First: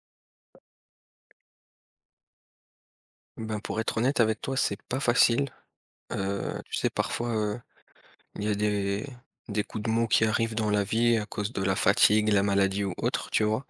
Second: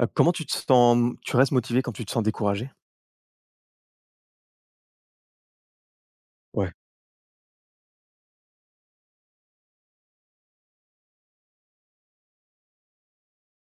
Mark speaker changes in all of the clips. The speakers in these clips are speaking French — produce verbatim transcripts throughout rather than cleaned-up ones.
Speaker 1: Heu, comment tu te sens, tu restes motivé quand tu te sens découragé?
Speaker 2: Ben, pour être honnête avec toi, c'est pas facile. Heu,
Speaker 1: Ouais,
Speaker 2: tu sais, parfois, heu, il y a des des coups de mots qui arrivent dans la vie à cause de la fatigue, la maladie ou autre, tu vois?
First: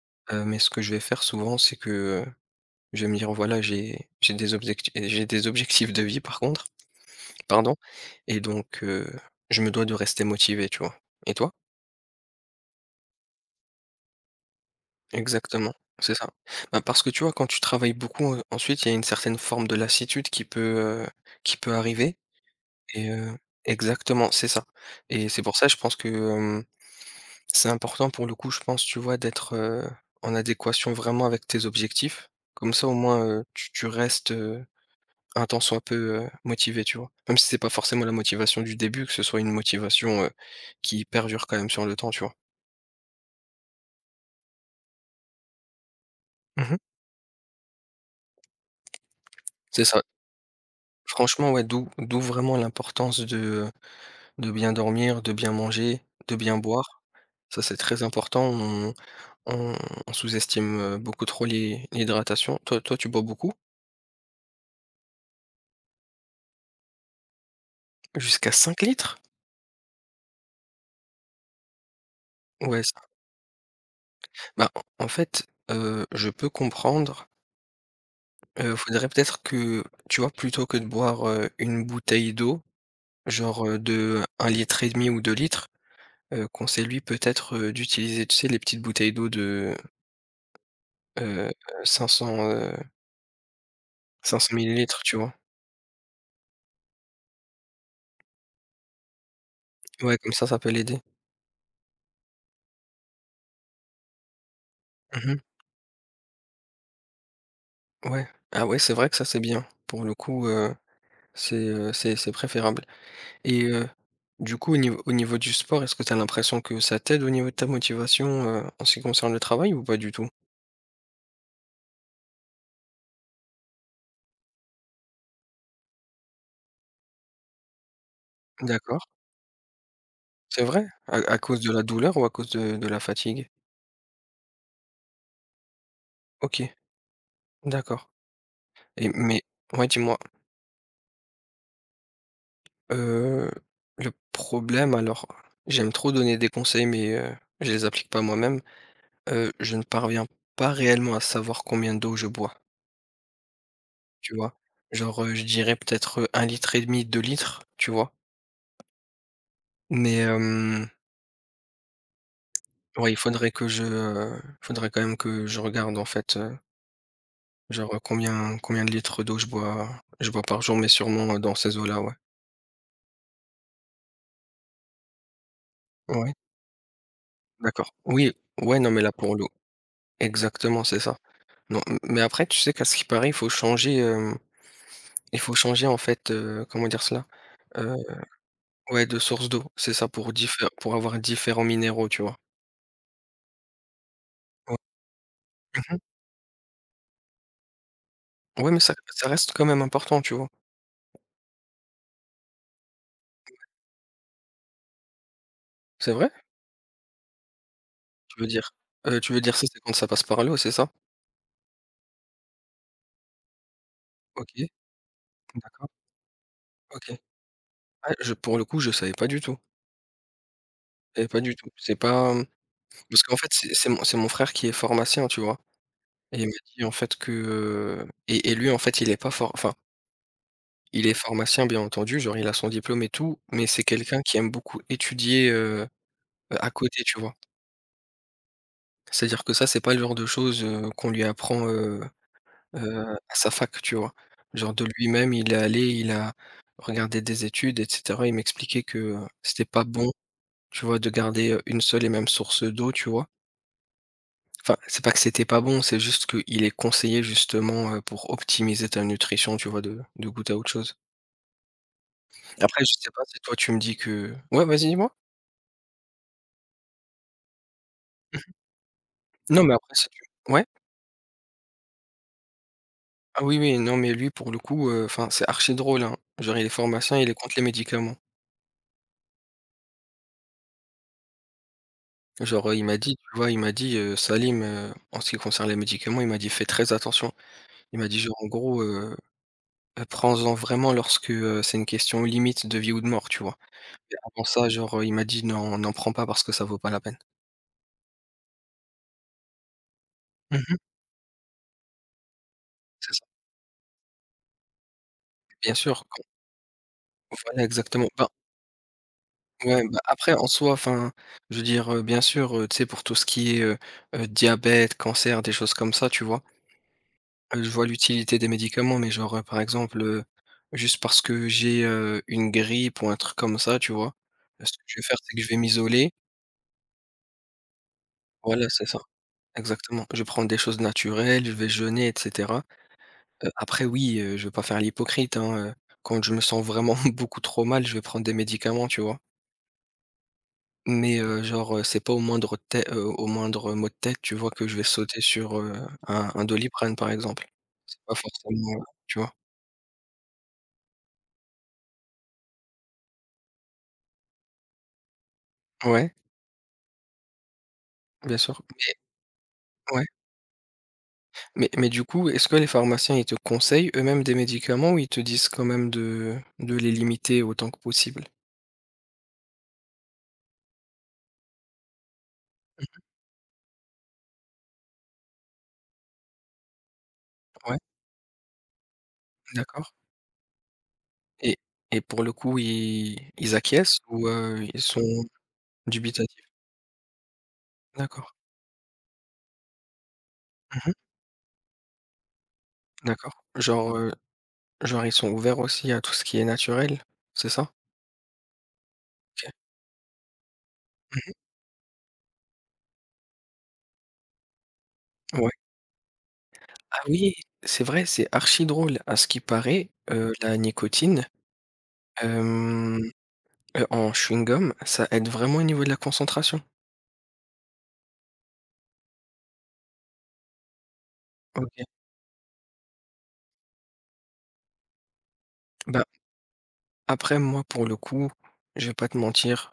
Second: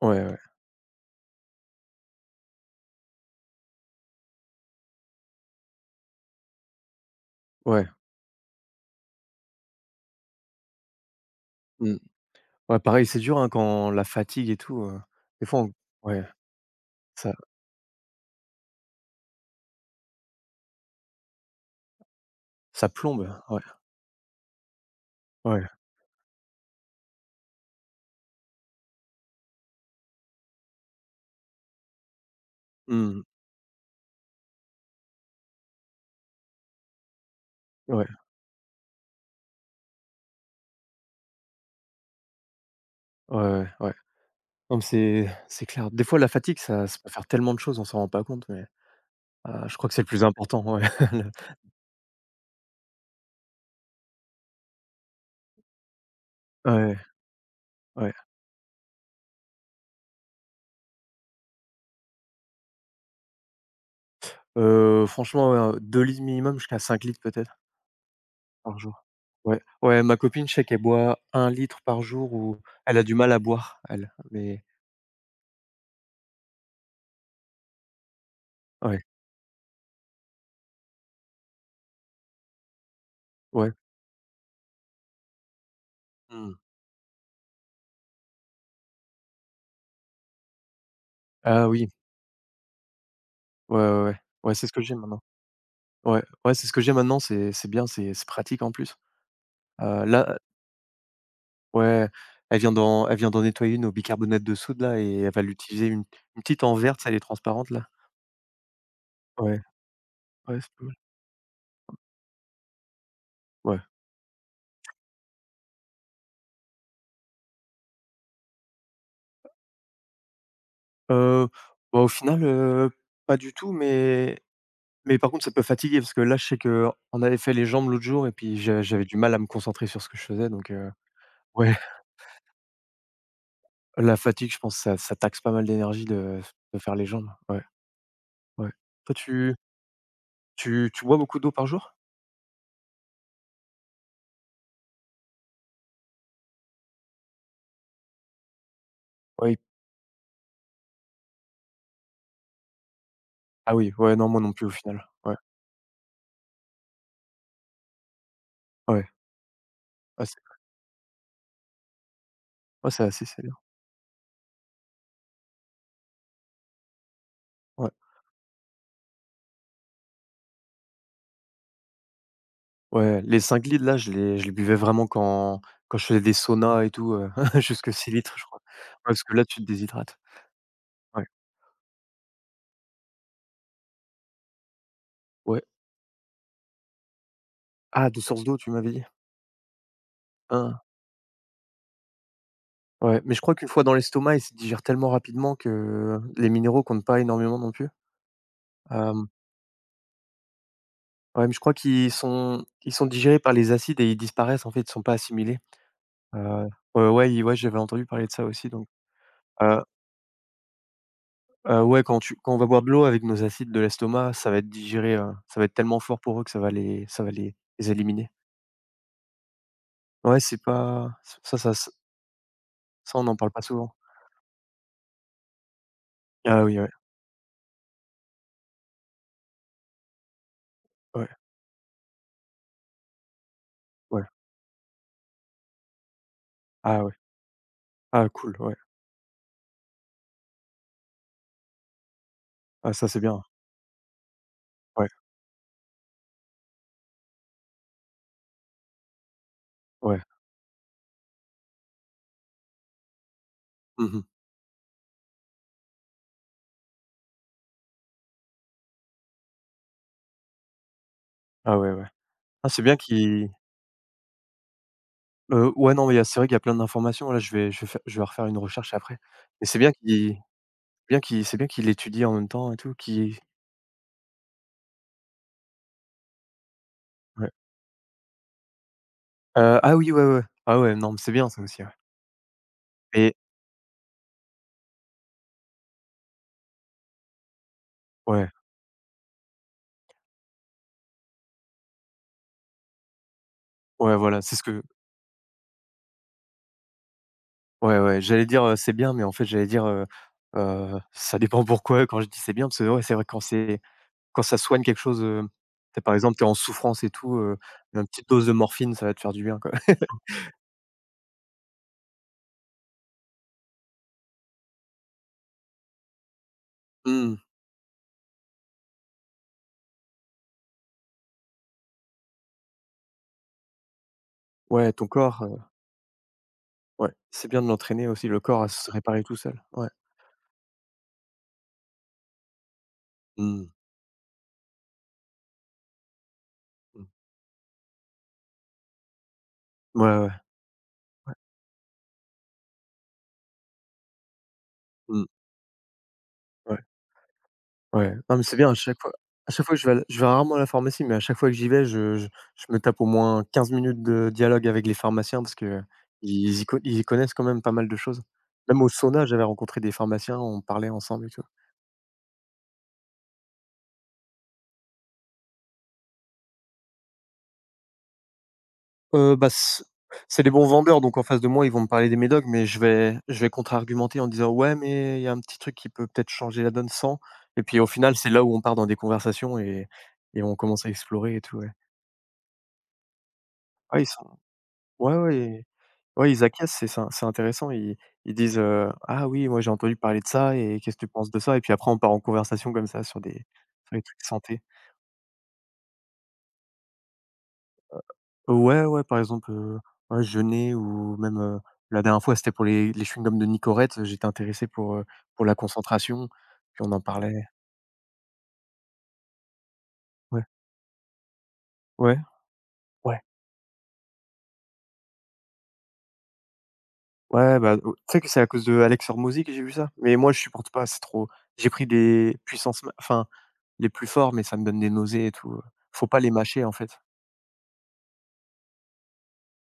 Speaker 1: ouais, ouais,
Speaker 2: Heu, mais ce que je vais faire souvent, c'est que, heu, je vais me dire: «Voilà, j'ai j'ai des objectifs j'ai des objectifs de vie par contre, pardon
Speaker 1: ouais.
Speaker 2: et donc heu, je me dois de rester motivé», tu vois? Et toi?
Speaker 1: Mmh. Ouais, pareil, c'est dur, hein, quand la fatigue et tout, heu, des fois
Speaker 2: Exactement,
Speaker 1: on
Speaker 2: c'est
Speaker 1: ouais,
Speaker 2: ça. Bah, parce que tu vois,
Speaker 1: ça
Speaker 2: quand tu travailles beaucoup, heu, ensuite, il y a une certaine forme de lassitude qui peut, heu, qui peut arriver.
Speaker 1: ça
Speaker 2: Et
Speaker 1: plombe,
Speaker 2: heu
Speaker 1: ouais,
Speaker 2: Exactement, c'est ça. Et c'est pour
Speaker 1: ouais,
Speaker 2: ça, je pense que, hem, c'est important pour le coup, je pense, tu vois, d'être, heu, en adéquation vraiment avec tes objectifs. Comme ça, au
Speaker 1: mmh,
Speaker 2: moins, heu, tu tu restes, heu, un tant soit peu, heu, motivé, tu vois? Même si c'est pas forcément
Speaker 1: ouais,
Speaker 2: la motivation du début, que ce soit une motivation, heu, qui perdure quand même sur le temps, tu vois?
Speaker 1: ouais, ouais, ouais. Non, mais c'est c'est clair. Des fois, la fatigue,
Speaker 2: Mmh.
Speaker 1: ça ça peut faire tellement de choses, on s'en rend pas compte, mais ah, je
Speaker 2: C'est
Speaker 1: crois que
Speaker 2: ça.
Speaker 1: c'est le plus important, ouais.
Speaker 2: Franchement, ouais, d'où d'où vraiment l'importance de, de bien dormir, de bien manger, de bien
Speaker 1: Ouais,
Speaker 2: boire. Ça, c'est très
Speaker 1: ouais,
Speaker 2: important. On on sous-estime, heu, beaucoup trop l'hy l'hydratation. Toi toi, tu bois beaucoup?
Speaker 1: heu, franchement, ouais, heu, litres minimum jusqu'à cinq litres peut-être
Speaker 2: Jusqu'à
Speaker 1: par
Speaker 2: cinq
Speaker 1: jour.
Speaker 2: litres?
Speaker 1: Ouais, ouais, ma copine, je sais qu'elle boit un litre par jour ou
Speaker 2: Ouais, c
Speaker 1: elle a du mal à boire, elle, mais
Speaker 2: bah, en en fait, heu, je peux comprendre. Heu,
Speaker 1: ouais.
Speaker 2: faudrait peut-être que, tu vois, plutôt que de boire, heu, une bouteille d'eau, genre,
Speaker 1: Ouais.
Speaker 2: heu, de un litre et demi ou deux litres, heu,
Speaker 1: Mmh.
Speaker 2: conseille-lui peut-être, heu, d'utiliser, tu sais, les petites bouteilles d'eau de, heu,
Speaker 1: Ah oui.
Speaker 2: cinq cents,
Speaker 1: Ouais, ouais, ouais.
Speaker 2: cinq cents
Speaker 1: Ouais, c'est ce que j'ai
Speaker 2: millilitres. Tu
Speaker 1: maintenant.
Speaker 2: vois?
Speaker 1: Ouais, ouais, c'est ce que j'ai maintenant, c'est c'est bien, c'est c'est pratique en plus. Heu,
Speaker 2: Ouais, comme
Speaker 1: là
Speaker 2: ça, ça peut l'aider.
Speaker 1: Ouais, elle vient d'en elle vient d'en nettoyer une au bicarbonate de soude là et elle
Speaker 2: Mmh.
Speaker 1: va l'utiliser une une petite en verte, ça, elle est transparente là.
Speaker 2: Ouais. Ah ouais, c'est vrai que ça, c'est
Speaker 1: Ouais,
Speaker 2: bien. Pour le coup,
Speaker 1: ouais, c'est
Speaker 2: heu,
Speaker 1: pas mal.
Speaker 2: c'est, heu, c'est c'est préférable. Et
Speaker 1: Ouais.
Speaker 2: heu, du coup, au niveau au niveau du sport, est-ce que tu as l'impression que ça t'aide au niveau de ta motivation, heu, en ce qui concerne le travail ou pas du tout?
Speaker 1: Heu, Bah, au final, heu, pas du tout, mais mais par contre ça peut fatiguer parce que là, je sais que on avait fait les jambes l'autre jour et puis j'a
Speaker 2: D'accord,
Speaker 1: j'avais du mal à me concentrer sur ce que je faisais
Speaker 2: c'est
Speaker 1: donc
Speaker 2: vrai?
Speaker 1: heu,
Speaker 2: À à cause de
Speaker 1: ouais,
Speaker 2: la douleur ou à cause de de la fatigue?
Speaker 1: la fatigue, je pense ça ça taxe pas mal d'énergie de
Speaker 2: OK,
Speaker 1: de faire les jambes, ouais.
Speaker 2: d'accord,
Speaker 1: Ouais.
Speaker 2: et
Speaker 1: Toi,
Speaker 2: mais
Speaker 1: tu
Speaker 2: ouais, dis-moi,
Speaker 1: tu tu bois beaucoup d'eau par jour?
Speaker 2: heu, le problème alors, j'aime trop donner des conseils, mais heu, je les applique pas moi-même, heu,
Speaker 1: Oui.
Speaker 2: je ne parviens pas réellement à savoir combien d'eau je bois,
Speaker 1: Ah oui, ouais, non,
Speaker 2: tu
Speaker 1: moi
Speaker 2: vois?
Speaker 1: non plus au final.
Speaker 2: Genre, heu,
Speaker 1: Ouais,
Speaker 2: je dirais peut-être, un litre et demi, deux litres, tu vois?
Speaker 1: ouais.
Speaker 2: Mais
Speaker 1: Ah c'est
Speaker 2: hem
Speaker 1: ouais, c'est
Speaker 2: Ouais, il
Speaker 1: assez
Speaker 2: faudrait
Speaker 1: sévère.
Speaker 2: que je, heu, faudrait quand même que je regarde en fait, heu,
Speaker 1: Ouais.
Speaker 2: genre, heu, combien combien de litres d'eau je bois je bois par jour, mais sûrement, heu, dans ces eaux-là, ouais.
Speaker 1: Ouais, les cinq litres là, je les je les buvais vraiment quand quand je faisais des
Speaker 2: Ouais,
Speaker 1: saunas et tout, heu,
Speaker 2: d'accord.
Speaker 1: jusque six
Speaker 2: Oui,
Speaker 1: litres, je crois.
Speaker 2: ouais, non,
Speaker 1: Ouais,
Speaker 2: mais là
Speaker 1: parce que
Speaker 2: pour
Speaker 1: là,
Speaker 2: l'eau
Speaker 1: tu te déshydrates.
Speaker 2: exactement, c'est ça.
Speaker 1: Ouais,
Speaker 2: Non, m mais après tu sais qu'à ce qui paraît, il faut changer, hem, il faut
Speaker 1: ouais.
Speaker 2: changer en fait, heu, comment dire cela? Heu,
Speaker 1: Ah, de source d'eau, tu m'avais dit?
Speaker 2: ouais, de source d'eau, c'est ça, pour diffé
Speaker 1: Hein.
Speaker 2: pour avoir différents minéraux, tu vois?
Speaker 1: Ouais, mais je crois qu'une fois dans l'estomac, il se
Speaker 2: Ouais.
Speaker 1: digère tellement rapidement que les minéraux comptent pas énormément non plus.
Speaker 2: Ouais, mais ça ça
Speaker 1: Hem,
Speaker 2: reste quand même important, tu vois?
Speaker 1: ouais, mais je crois qu'ils sont ils sont digérés par les acides et ils disparaissent en fait, ils sont pas assimilés.
Speaker 2: C'est vrai?
Speaker 1: Heu, heu, ouais, i ouais, j'avais entendu parler de
Speaker 2: Tu
Speaker 1: ça
Speaker 2: veux
Speaker 1: aussi
Speaker 2: dire?
Speaker 1: donc
Speaker 2: Heu, tu veux dire ça, c'est
Speaker 1: heu,
Speaker 2: quand ça passe par l'eau, c'est ça?
Speaker 1: heu, ouais, quand tu quand on va boire de l'eau avec nos acides de l'estomac, ça va
Speaker 2: OK,
Speaker 1: être digéré, heu, ça va être
Speaker 2: d'accord,
Speaker 1: tellement fort pour eux que ça va les
Speaker 2: OK.
Speaker 1: ça va les les
Speaker 2: Ah,
Speaker 1: éliminer.
Speaker 2: je pour le coup, je savais pas du tout
Speaker 1: Ouais, c'est pas
Speaker 2: et
Speaker 1: ç
Speaker 2: pas du
Speaker 1: ça
Speaker 2: tout.
Speaker 1: ça s
Speaker 2: C'est pas, mmh,
Speaker 1: ça,
Speaker 2: parce
Speaker 1: on
Speaker 2: qu'en
Speaker 1: en
Speaker 2: fait,
Speaker 1: parle pas
Speaker 2: c'est c'est
Speaker 1: souvent.
Speaker 2: mon c'est mon frère qui est pharmacien, tu vois? Et il m'a
Speaker 1: Ah oui,
Speaker 2: dit
Speaker 1: ouais,
Speaker 2: en fait que, et et lui, en fait, il est pas phar enfin, il est
Speaker 1: ouais,
Speaker 2: pharmacien, bien entendu, genre il a son diplôme et tout, mais c'est quelqu'un
Speaker 1: ouais.
Speaker 2: qui aime beaucoup étudier, heu, à côté,
Speaker 1: Ah ouais.
Speaker 2: tu vois?
Speaker 1: Ah cool, ouais.
Speaker 2: C'est-à-dire que ça, c'est pas le genre de choses, heu, qu'on lui apprend, heu
Speaker 1: Ah
Speaker 2: heu,
Speaker 1: ça, c'est
Speaker 2: à
Speaker 1: bien.
Speaker 2: sa fac, tu vois? Genre de
Speaker 1: Ouais,
Speaker 2: lui-même, il est allé, il a regardé des études et cetera. Il m'expliquait que, c'était pas bon,
Speaker 1: ouais.
Speaker 2: tu vois, de garder, heu, une seule et même source d'eau, tu vois?
Speaker 1: Mmh mh.
Speaker 2: Enfin, c'est pas que c'était pas bon, c'est juste qu'il est conseillé justement, heu, pour optimiser ta nutrition, tu vois, de de goûter à autre chose.
Speaker 1: Ah ouais, ouais. Ah, c'est
Speaker 2: Après, je
Speaker 1: bien
Speaker 2: sais pas si
Speaker 1: qu'ils
Speaker 2: toi tu me dis que ouais, vas-y, dis-moi?
Speaker 1: heu, ouais, non, mais il y a c'est vrai qu'il y a plein d'informations. Là, je vais je vais fai je vais refaire une recherche après.
Speaker 2: Non,
Speaker 1: Mais
Speaker 2: mais
Speaker 1: c'est bien
Speaker 2: après si
Speaker 1: qu'ils
Speaker 2: tu ouais?
Speaker 1: bien qu'ils c'est bien qu'ils l'étudient en même temps et tout, qu'ils.
Speaker 2: Ah oui, oui, non, mais lui pour le coup, heu, enfin, c'est archi drôle, hein. Genre il est pharmacien, il est contre les médicaments.
Speaker 1: Heu, ah oui, ouais, ouais. Ouais. Ah ouais, non, mais c'est bien ça aussi, ouais.
Speaker 2: Genre, heu, il m'a dit, tu
Speaker 1: Et
Speaker 2: vois, il m'a dit, heu, Salim, heu, en ce qui concerne les médicaments, il m'a dit: «Fais très attention». Il m'a dit genre en
Speaker 1: ouais,
Speaker 2: gros, heu, heu, prends-en vraiment lorsque, heu, c'est une question limite de vie ou de mort, tu vois? Mais
Speaker 1: ouais, voilà,
Speaker 2: avant
Speaker 1: c'est ce
Speaker 2: ça,
Speaker 1: que
Speaker 2: genre, heu, il m'a dit: «N'en n'en prends pas parce que ça vaut pas la peine».
Speaker 1: ouais, ouais, j'allais dire, heu, c'est bien, mais en fait, j'allais dire, heu
Speaker 2: Mmh mh.
Speaker 1: heu, ça dépend pourquoi quand je dis: «C'est bien» parce que ouais,
Speaker 2: C'est
Speaker 1: c'est vrai
Speaker 2: ça.
Speaker 1: quand c'est quand ça soigne quelque chose, heu, tu
Speaker 2: Bien
Speaker 1: sais,
Speaker 2: sûr.
Speaker 1: par
Speaker 2: Quand
Speaker 1: exemple, tu es en souffrance et tout, heu,
Speaker 2: Voilà,
Speaker 1: une
Speaker 2: exactement. Ben,
Speaker 1: petite dose de morphine, ça va te faire du bien, quoi.
Speaker 2: ouais, bah, après en soi, enfin, je veux dire, heu, bien sûr, heu, tu sais, pour tout ce qui est, heu heu, diabète, cancer, des choses comme ça, tu vois?
Speaker 1: Mmh.
Speaker 2: Heu, je vois l'utilité des médicaments, mais genre, heu, par exemple, heu, juste parce que j'ai, heu, une grippe ou un truc comme ça, tu vois? Heu, ce que
Speaker 1: Ouais,
Speaker 2: je vais
Speaker 1: ton
Speaker 2: faire, c'est que
Speaker 1: corps,
Speaker 2: je vais
Speaker 1: heu,
Speaker 2: m'isoler.
Speaker 1: ouais, c'est bien de l'entraîner aussi, le corps
Speaker 2: Voilà,
Speaker 1: à
Speaker 2: c'est
Speaker 1: se
Speaker 2: ça,
Speaker 1: réparer tout seul. Ouais.
Speaker 2: exactement. Je vais prendre des choses naturelles, je vais jeûner et cetera. Heu,
Speaker 1: Mmh.
Speaker 2: après oui, heu, je vais pas faire l'hypocrite, hein, heu, quand je me sens vraiment
Speaker 1: Mmh.
Speaker 2: beaucoup trop mal, je vais prendre des médicaments, tu vois?
Speaker 1: Ouais, ouais.
Speaker 2: Mais, heu, genre, heu, c'est pas au moindre tê heu, au moindre mot de tête, tu vois, que je vais sauter
Speaker 1: Mmh.
Speaker 2: sur, heu, un un
Speaker 1: Ouais.
Speaker 2: Doliprane, par exemple. C'est
Speaker 1: Ouais,
Speaker 2: pas
Speaker 1: non, mais c'est bien à
Speaker 2: forcément, heu,
Speaker 1: chaque fois
Speaker 2: tu vois?
Speaker 1: à chaque fois que je vais à la- je vais rarement à la pharmacie, mais à chaque fois que j'y vais, je je je me tape au moins quinze minutes de dialogue avec les pharmaciens parce qu'ils
Speaker 2: Ouais,
Speaker 1: y co ils y connaissent quand même pas mal de choses.
Speaker 2: bien sûr,
Speaker 1: Même au
Speaker 2: mais
Speaker 1: sauna, j'avais rencontré des
Speaker 2: ouais,
Speaker 1: pharmaciens, on parlait ensemble et tout.
Speaker 2: mais mais du coup, est-ce que les pharmaciens, ils te conseillent eux-mêmes des médicaments ou ils te disent quand même de de les limiter autant que possible?
Speaker 1: Heu, bah, c c'est des bons vendeurs, donc en face de moi, ils vont me parler des médocs, mais je vais je vais contre-argumenter en disant: «Ouais, mais il y a un petit truc qui peut peut-être changer la donne sans», et
Speaker 2: Mmh, ouais,
Speaker 1: puis au final, c'est là où on part dans des conversations et
Speaker 2: d'accord,
Speaker 1: et on commence à explorer et
Speaker 2: et
Speaker 1: tout, ouais.
Speaker 2: et pour le coup, ils ils acquiescent
Speaker 1: Ouais, ils sont,
Speaker 2: ou, heu, ils sont
Speaker 1: ouais, ouais. Ouais,
Speaker 2: dubitatifs?
Speaker 1: ils acquiescent, c'est ça, c'est intéressant. Ils
Speaker 2: D'accord.
Speaker 1: ils disent, heu: «Ah oui, moi j'ai entendu parler de ça et
Speaker 2: Mmh.
Speaker 1: qu'est-ce que tu penses de ça?» Et puis après on part en conversation comme ça sur
Speaker 2: D'accord.
Speaker 1: des sur
Speaker 2: Genre,
Speaker 1: les
Speaker 2: heu,
Speaker 1: trucs santé.
Speaker 2: genre, ils sont ouverts aussi à tout ce qui est naturel, c'est ça?
Speaker 1: Ouais, ouais, par exemple,
Speaker 2: OK.
Speaker 1: heu, ouais, jeûner ou
Speaker 2: Mmh.
Speaker 1: même, heu, la dernière fois, c'était pour les les chewing-gums de Nicorette, j'étais intéressé pour, heu, pour
Speaker 2: Ouais.
Speaker 1: la concentration, puis on
Speaker 2: Ah
Speaker 1: en
Speaker 2: oui,
Speaker 1: parlait.
Speaker 2: c'est vrai, c'est archi drôle. À ce qui paraît, heu,
Speaker 1: Ouais,
Speaker 2: la nicotine,
Speaker 1: ouais,
Speaker 2: hem,
Speaker 1: ouais,
Speaker 2: heu, en chewing-gum, ça aide vraiment au niveau de la concentration?
Speaker 1: ouais, bah, oh, tu sais que c'est à cause de Alex Hormozy que j'ai vu ça? Mais moi je supporte pas, c'est trop j'ai
Speaker 2: OK.
Speaker 1: pris des puissances ma enfin, les plus forts, mais ça me donne des nausées et tout,
Speaker 2: Bah,
Speaker 1: faut pas les mâcher en fait.
Speaker 2: après moi, pour le coup, je vais pas te mentir,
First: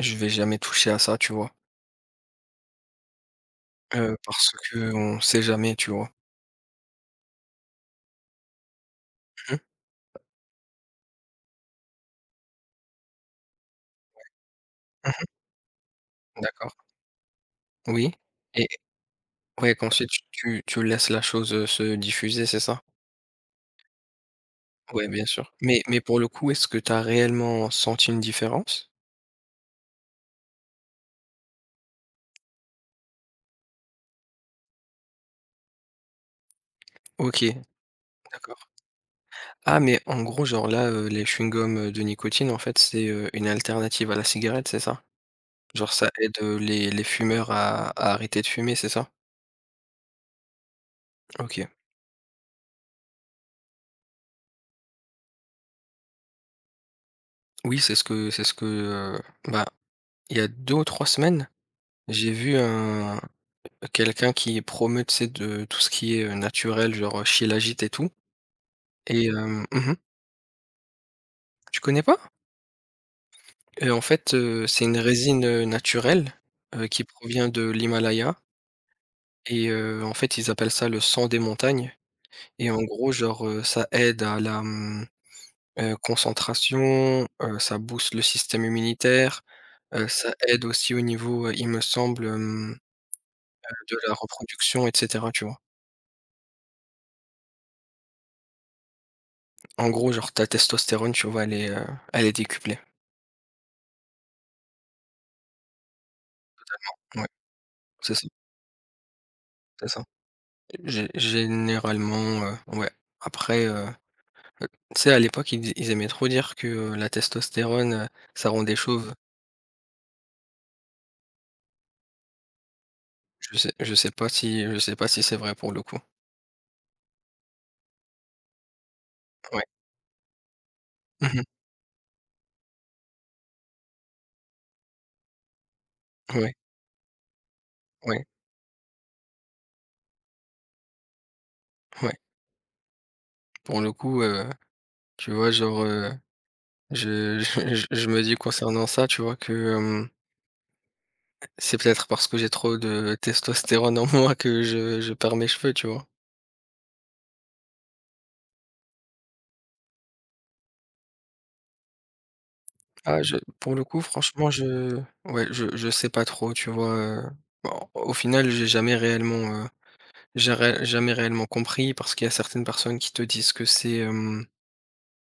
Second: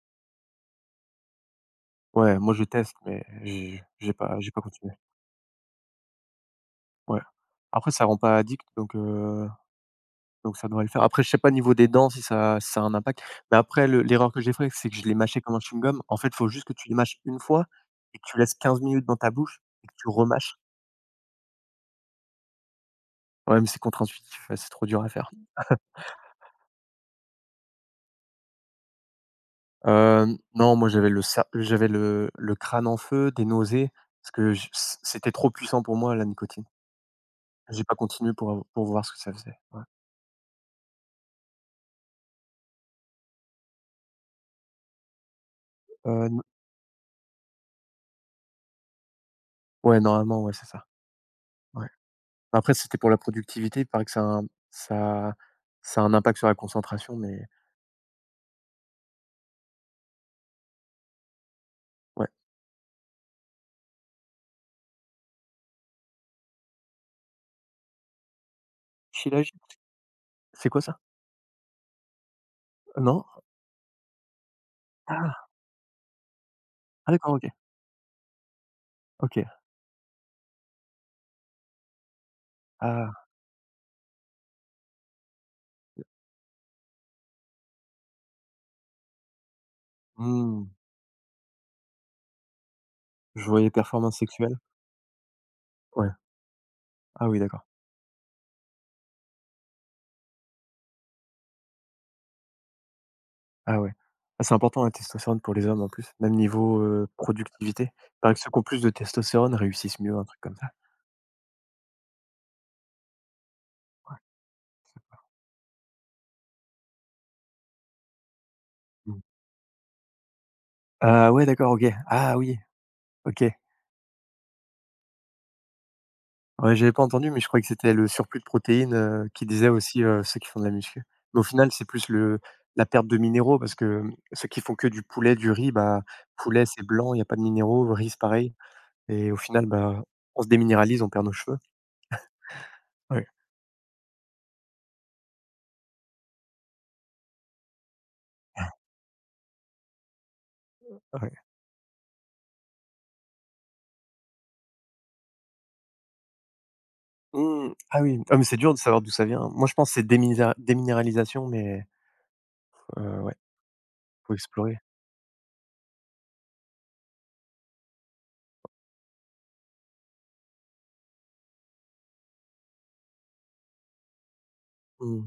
Speaker 2: je vais jamais toucher à ça, tu vois?
Speaker 1: Ouais, moi je teste, mais j'ai j'ai
Speaker 2: Heu,
Speaker 1: pas j'ai
Speaker 2: parce
Speaker 1: pas
Speaker 2: que
Speaker 1: continué.
Speaker 2: on sait jamais, tu vois?
Speaker 1: Ouais. Après ça rend pas addict, donc heu,
Speaker 2: Mmh mh.
Speaker 1: donc ça devrait le faire. Après je sais pas niveau des dents si ça si ça a un impact, mais après le l'erreur que j'ai faite, c'est que je l'ai
Speaker 2: Mmh.
Speaker 1: mâché comme un chewing-gum. En fait, il faut juste que
Speaker 2: D'accord.
Speaker 1: tu les mâches une fois
Speaker 2: Oui
Speaker 1: et que tu laisses
Speaker 2: et
Speaker 1: quinze minutes dans ta bouche
Speaker 2: ouais,
Speaker 1: et que tu
Speaker 2: qu'ensuite tu
Speaker 1: remâches.
Speaker 2: tu tu laisses la chose, heu, se diffuser, c'est ça?
Speaker 1: Ouais, mais c'est contre-intuitif, ouais, c'est trop dur
Speaker 2: Ouais,
Speaker 1: à
Speaker 2: bien
Speaker 1: faire.
Speaker 2: sûr. Mais mais pour le coup, est-ce que tu as réellement senti une différence?
Speaker 1: Hem, non, moi j'avais le cer j'avais le le crâne en feu, des nausées, parce que je, c'était trop puissant pour moi la nicotine.
Speaker 2: OK,
Speaker 1: J'ai pas continué pour av
Speaker 2: d'accord.
Speaker 1: pour voir ce que ça faisait.
Speaker 2: Ah
Speaker 1: Ouais.
Speaker 2: mais en gros, genre là, heu, les chewing-gums, heu, de nicotine, en fait, c'est, heu, une alternative à la cigarette, c'est ça? Genre ça
Speaker 1: Heu,
Speaker 2: aide,
Speaker 1: n
Speaker 2: heu, les les fumeurs à à arrêter de fumer, c'est ça?
Speaker 1: Ouais, normalement, ouais, c'est ça.
Speaker 2: OK.
Speaker 1: Ouais. Après, c'était pour la productivité, il paraît que ça a un ça ça a un impact sur la concentration, mais
Speaker 2: Oui, c'est ce que c'est ce que, heu, bah, il y a deux ou trois semaines,
Speaker 1: ouais.
Speaker 2: j'ai vu un quelqu'un qui promeut, tu sais, de tout ce qui est, heu, naturel, genre, heu, Shilajit et tout et
Speaker 1: Shilajit,
Speaker 2: hem mmh
Speaker 1: c'est quoi ça?
Speaker 2: Tu connais pas?
Speaker 1: Non?
Speaker 2: Et en fait, heu, c'est une résine,
Speaker 1: Ah!
Speaker 2: heu, naturelle, heu, qui
Speaker 1: Ah d'accord, OK.
Speaker 2: provient de l'Himalaya,
Speaker 1: OK.
Speaker 2: et heu, en fait, ils appellent ça le sang des montagnes. Et en gros,
Speaker 1: Ah,
Speaker 2: genre, heu, ça aide à la, mmh, heu, concentration, heu, ça booste le système immunitaire, heu, ça
Speaker 1: Hmm,
Speaker 2: aide aussi au niveau, heu, il me semble, hem,
Speaker 1: je voyais
Speaker 2: heu, de la
Speaker 1: performance sexuelle.
Speaker 2: reproduction et cetera, tu vois?
Speaker 1: Ouais. Ah oui, d'accord.
Speaker 2: En gros, genre ta testostérone, tu vois, elle est, heu, elle est décuplée.
Speaker 1: Ah ouais. Ah, c'est important la testostérone pour les hommes en plus, même niveau, heu,
Speaker 2: Ouais,
Speaker 1: productivité. Il
Speaker 2: c'est ça,
Speaker 1: paraît que ceux qui ont plus de testostérone
Speaker 2: c'est
Speaker 1: réussissent
Speaker 2: ça.
Speaker 1: mieux, un truc comme ça.
Speaker 2: Gé Généralement, heu, ouais. Après, heu, heu, tu sais, à l'époque, ils ils aimaient trop dire que, heu, la testostérone, heu, ça rend des chauves.
Speaker 1: Mmh. Ah ouais, d'accord, OK. Ah oui, OK.
Speaker 2: Je sais je sais pas si je sais pas si c'est vrai pour le coup.
Speaker 1: Ouais, j'avais pas entendu, mais je croyais que c'était le surplus de protéines, heu, qui
Speaker 2: Ouais.
Speaker 1: disait aussi, heu, ceux qui font de la muscu. Mais au
Speaker 2: Mmh.
Speaker 1: final, c'est plus le la perte de minéraux parce que, ceux qui font que du poulet, du riz, bah,
Speaker 2: Ouais, ouais,
Speaker 1: poulet, c'est blanc, il y a pas de minéraux, riz, c'est
Speaker 2: ouais,
Speaker 1: pareil et au final, bah, on se déminéralise, on perd nos cheveux.
Speaker 2: ouais.
Speaker 1: Ouais,
Speaker 2: Pour le coup, heu, tu vois, genre, heu, je je je je me dis concernant ça, tu vois, que, hem,
Speaker 1: ouais.
Speaker 2: c'est peut-être parce que j'ai trop de testostérone en moi que je je perds mes cheveux, tu vois?
Speaker 1: Mmh, ah oui, ah mais c'est dur de savoir d'où ça vient. Moi, je pense que c'est déminéra déminéralisation, mais
Speaker 2: Ah
Speaker 1: heu, ouais,
Speaker 2: je pour le coup,
Speaker 1: faut
Speaker 2: franchement,
Speaker 1: explorer.
Speaker 2: je ouais, je je sais pas trop, tu vois, heu, bon, au final, j'ai jamais réellement, heu, j'ai ré jamais réellement compris parce qu'il y a certaines personnes qui te disent que c'est, hem,
Speaker 1: Mmh.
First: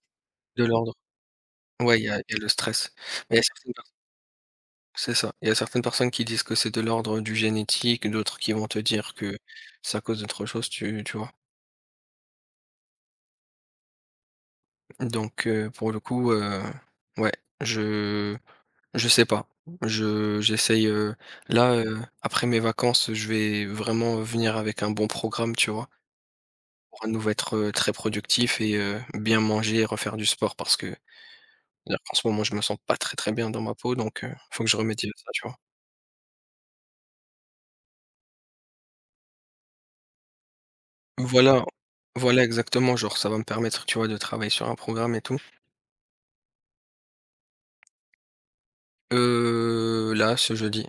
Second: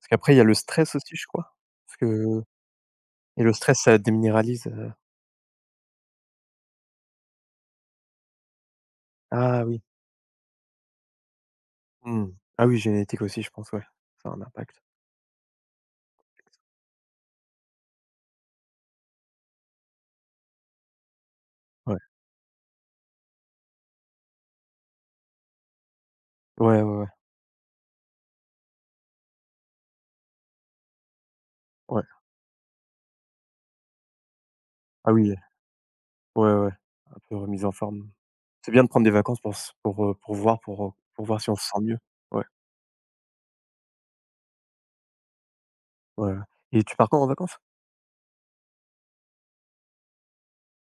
Speaker 1: Parce qu'après, il y a le
Speaker 2: de l'ordre,
Speaker 1: stress aussi, je crois? Parce
Speaker 2: ouais, il y a il y a
Speaker 1: que
Speaker 2: le stress. Mais il y a
Speaker 1: et le
Speaker 2: certaines
Speaker 1: stress, ça déminéralise, heu,
Speaker 2: C'est ça. Il y a certaines personnes qui disent que c'est de l'ordre du génétique, d'autres qui vont te dire que
Speaker 1: ah oui.
Speaker 2: c'est à cause d'autre chose, tu, tu vois?
Speaker 1: Mmh. Ah oui, génétique aussi, je pense, ouais. Ça a un impact.
Speaker 2: Donc, heu, pour le coup, heu, ouais, je je sais pas. Je j'essaye, heu, là,
Speaker 1: Ouais.
Speaker 2: heu, après mes vacances, je vais vraiment venir avec un bon programme, tu vois?
Speaker 1: Ouais, ouais,
Speaker 2: Pour
Speaker 1: ouais.
Speaker 2: à nouveau être, heu, très productif et heu, bien manger et refaire du sport parce que, là,
Speaker 1: Ouais.
Speaker 2: en ce moment, je me sens pas très, très bien dans ma peau donc, heu, faut que je remédie à
Speaker 1: Ah
Speaker 2: ça,
Speaker 1: oui,
Speaker 2: tu vois?
Speaker 1: ouais, ouais. Un peu remise en forme. C'est bien de prendre des vacances pour s pour, heu, pour voir pour, heu, pour voir si on
Speaker 2: Voilà,
Speaker 1: se sent mieux.
Speaker 2: voilà
Speaker 1: Ouais,
Speaker 2: exactement, genre ça va me permettre, tu vois, de travailler sur un programme et tout.
Speaker 1: ouais, ouais. Et tu pars quand en vacances?
Speaker 2: Heu, là, ce jeudi,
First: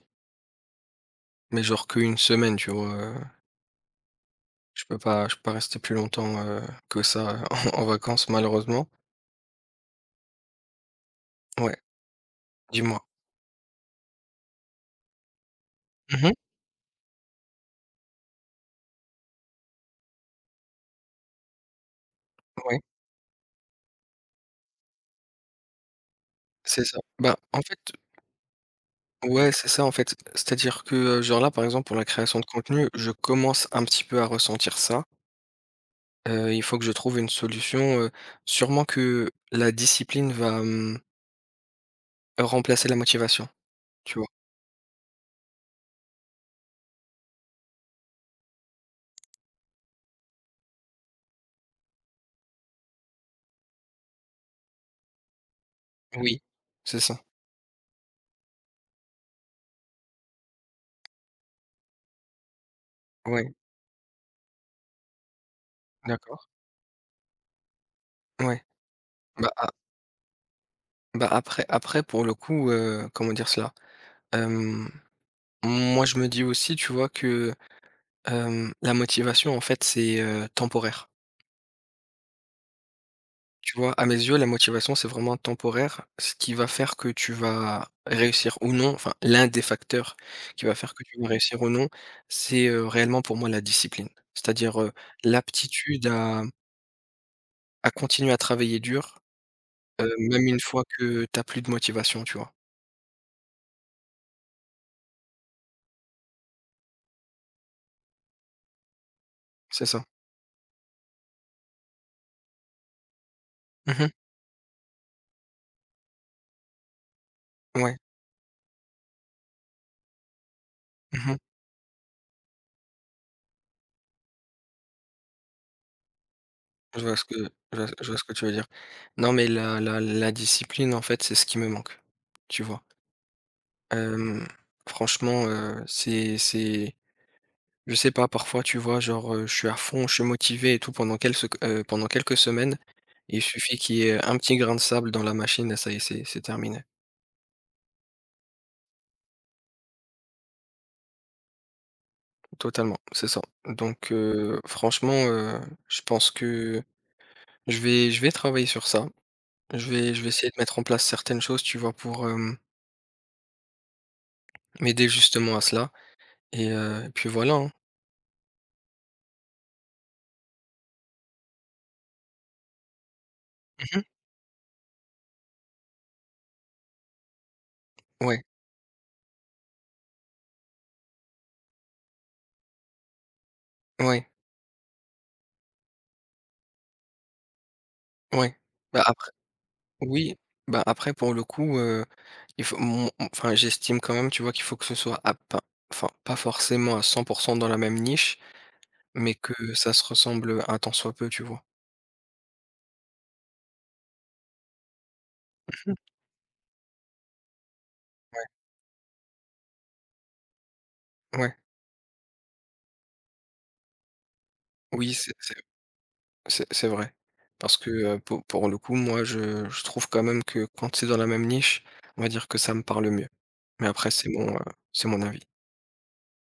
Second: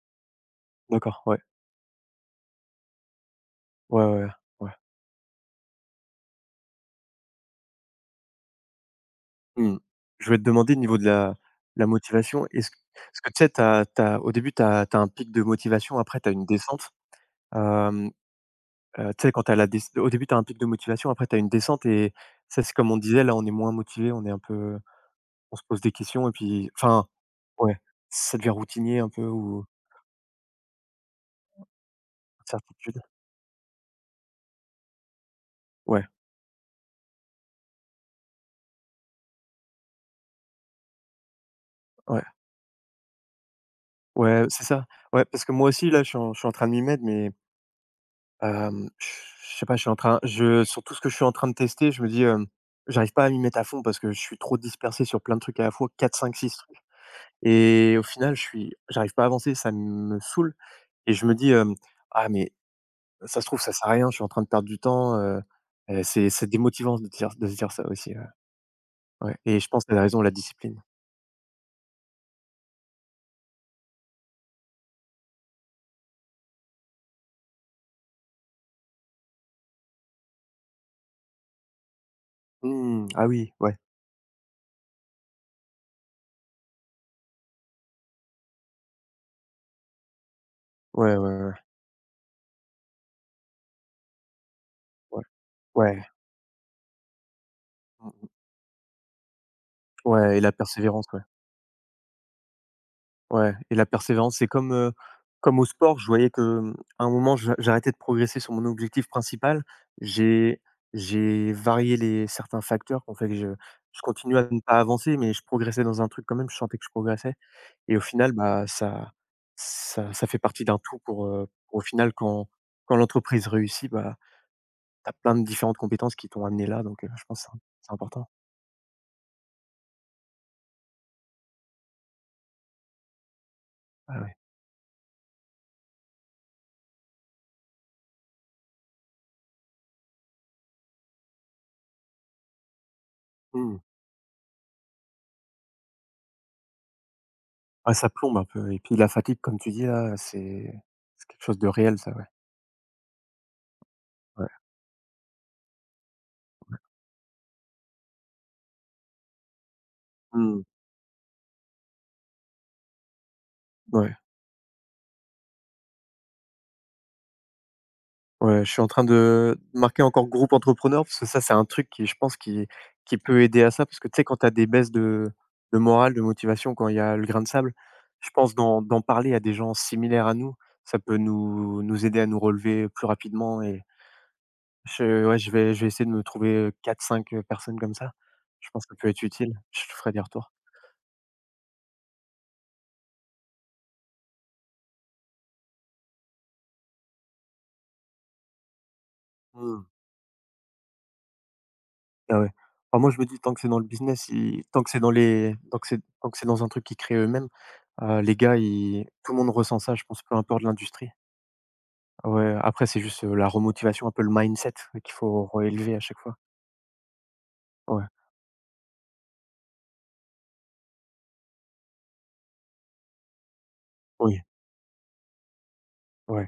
Speaker 1: D'accord, ouais.
Speaker 2: mais genre qu'une semaine, tu vois? Heu,
Speaker 1: Ouais, ouais, ouais.
Speaker 2: je peux pas je peux pas rester plus longtemps, heu, que ça, heu, en en vacances malheureusement.
Speaker 1: Mmh. Je voulais te demander au niveau de la
Speaker 2: Ouais,
Speaker 1: la motivation, est-ce q
Speaker 2: dis-moi.
Speaker 1: est que tu sais, t'as as au début, tu as un pic de motivation, après tu as
Speaker 2: Mmh.
Speaker 1: une descente? Hem, heu, Tu sais, quand t'as la dés au début, tu as un pic de motivation, après tu as une descente et ça, c'est
Speaker 2: Ouais,
Speaker 1: comme on disait, là, on est moins motivé, on est un peu. On se pose des questions et puis
Speaker 2: c'est ça.
Speaker 1: enfin,
Speaker 2: Bah, en
Speaker 1: ouais,
Speaker 2: fait
Speaker 1: ça devient routinier un peu
Speaker 2: ouais,
Speaker 1: ou
Speaker 2: c'est ça en fait. C'est-à-dire que, heu, genre là, par exemple, pour la création de contenu,
Speaker 1: certitude.
Speaker 2: je commence un petit peu à ressentir ça.
Speaker 1: Ouais,
Speaker 2: Heu, il faut que je trouve une solution, heu, sûrement que la discipline va, mmh,
Speaker 1: ouais,
Speaker 2: remplacer la motivation, tu vois?
Speaker 1: ouais, c'est ça. Ouais, parce que moi aussi là, je suis en je suis en train de m'y mettre, mais hem, je je sais pas, je suis en train je sur tout ce que je suis en train de tester, je me dis, hem, j'arrive pas à m'y mettre à fond parce que je suis trop dispersé sur plein de trucs à la fois, quatre cinq
Speaker 2: Oui,
Speaker 1: six trucs
Speaker 2: c'est ça.
Speaker 1: et au final, je suis j'arrive pas à avancer, ça me saoule et je me dis, hem: «Ah mais ça se
Speaker 2: Ouais,
Speaker 1: trouve, ça sert à rien, je suis en train de perdre du temps», heu et c'est
Speaker 2: d'accord.
Speaker 1: c'est démotivant de dire de se dire ça aussi, ouais.
Speaker 2: Ouais.
Speaker 1: Ouais
Speaker 2: Bah,
Speaker 1: et
Speaker 2: a
Speaker 1: je pense qu'elle a raison, la discipline.
Speaker 2: bah, après après pour le coup, heu, comment dire cela? Hem, moi je me dis aussi, tu vois, que, hem, la motivation en fait c'est, heu, temporaire.
Speaker 1: Mmh, ah oui, ouais.
Speaker 2: Tu vois? À mes yeux, la motivation c'est vraiment temporaire. Ce qui va faire que tu vas réussir ou non, enfin l'un des facteurs qui va faire que
Speaker 1: Ouais, ouais,
Speaker 2: tu vas
Speaker 1: ouais,
Speaker 2: réussir ou non, c'est, heu, réellement pour moi la discipline. C'est-à-dire, heu,
Speaker 1: ouais. Ouais.
Speaker 2: l'aptitude à à
Speaker 1: Mmh.
Speaker 2: continuer à travailler dur, heu,
Speaker 1: Ouais et
Speaker 2: même
Speaker 1: la
Speaker 2: une fois
Speaker 1: persévérance, ouais.
Speaker 2: que tu as plus de motivation, tu vois?
Speaker 1: Ouais et la persévérance, c'est comme, heu, comme au sport, je voyais que, mmh, à un moment, j'a j'arrêtais de progresser sur mon objectif principal.
Speaker 2: C'est ça.
Speaker 1: J'ai j'ai varié les certains facteurs qui ont fait que je je
Speaker 2: Mmh.
Speaker 1: continuais à ne pas avancer, mais je progressais dans un truc quand même, je sentais que je progressais et
Speaker 2: Ouais.
Speaker 1: au final, bah, ça ça ça fait partie d'un tout pour,
Speaker 2: Mmh.
Speaker 1: heu, au final, quand quand l'entreprise réussit, bah t'as plein de différentes compétences qui t'ont amené là,
Speaker 2: Je
Speaker 1: donc heu,
Speaker 2: vois
Speaker 1: je
Speaker 2: ce que
Speaker 1: pense que c'est
Speaker 2: je vois ce
Speaker 1: c'est
Speaker 2: je vois ce
Speaker 1: important.
Speaker 2: que tu veux dire. Non, mais la la la discipline, en fait, c'est ce qui me manque, tu vois?
Speaker 1: Ah ouais.
Speaker 2: Hem, franchement, heu, c'est c'est je sais pas, parfois, tu vois, genre, heu, je suis à fond, je suis motivé et tout pendant quelques sec pendant quelques semaines. Il suffit
Speaker 1: Mmh.
Speaker 2: qu'il y ait un petit grain de sable dans la machine, et ça y est, c'est c'est terminé.
Speaker 1: Ouais, ça plombe un peu et puis la fatigue comme tu dis là, c'est c'est quelque chose de réel ça, ouais.
Speaker 2: Totalement, c'est ça. Donc
Speaker 1: Ouais.
Speaker 2: heu, franchement, heu, je pense que je vais je vais travailler sur ça. Je vais je vais essayer de
Speaker 1: Mmh.
Speaker 2: mettre en place certaines choses, tu vois, pour, hem
Speaker 1: Ouais.
Speaker 2: m'aider justement à cela, et heu, et puis voilà, hein.
Speaker 1: Ouais, je suis en train de marquer encore groupe entrepreneur parce que ça, c'est un truc qui je pense qui qui peut aider à ça parce
Speaker 2: Mmh.
Speaker 1: que tu sais quand tu as des baisses de de morale, de motivation, quand il y a le grain de sable, je
Speaker 2: Ouais,
Speaker 1: pense d'en d'en parler à des gens similaires à nous, ça peut nous nous aider à nous relever plus rapidement.
Speaker 2: ouais,
Speaker 1: Je Ouais, je vais je vais essayer de me trouver, quatre cinq personnes comme ça.
Speaker 2: ouais.
Speaker 1: Je pense que ça
Speaker 2: Bah,
Speaker 1: peut être
Speaker 2: après
Speaker 1: utile. Je te ferai des
Speaker 2: oui,
Speaker 1: retours.
Speaker 2: bah, après pour le coup, heu, il faut mon mon- enfin, j'estime quand même, tu vois, qu'il faut que ce soit à pas enfin pas forcément à cent dans la même niche, mais que
Speaker 1: Mmh.
Speaker 2: ça se ressemble, heu, un tant soit peu, tu vois?
Speaker 1: Ah ouais. Bah, moi, je me dis tant que c'est dans le business, ils tant que c'est dans les tant que
Speaker 2: Mmh.
Speaker 1: c'est tant que c'est dans un truc qu'ils créent eux-mêmes, heu, les gars, ils tout le monde ressent ça, je pense, peu importe l'industrie.
Speaker 2: Ouais, ouais.
Speaker 1: Ah ouais, après c'est juste, heu, la remotivation, un peu le mindset qu'il
Speaker 2: Oui, c'est
Speaker 1: faut
Speaker 2: c'est
Speaker 1: relever à chaque fois.
Speaker 2: c'est c'est vrai. Parce que,
Speaker 1: Ouais,
Speaker 2: heu, pou pour le coup, moi, je je trouve quand même que quand c'est dans la même niche, on va dire que ça me parle mieux. Mais après c'est
Speaker 1: oui,
Speaker 2: mon, heu, c'est mon avis.
Speaker 1: ouais.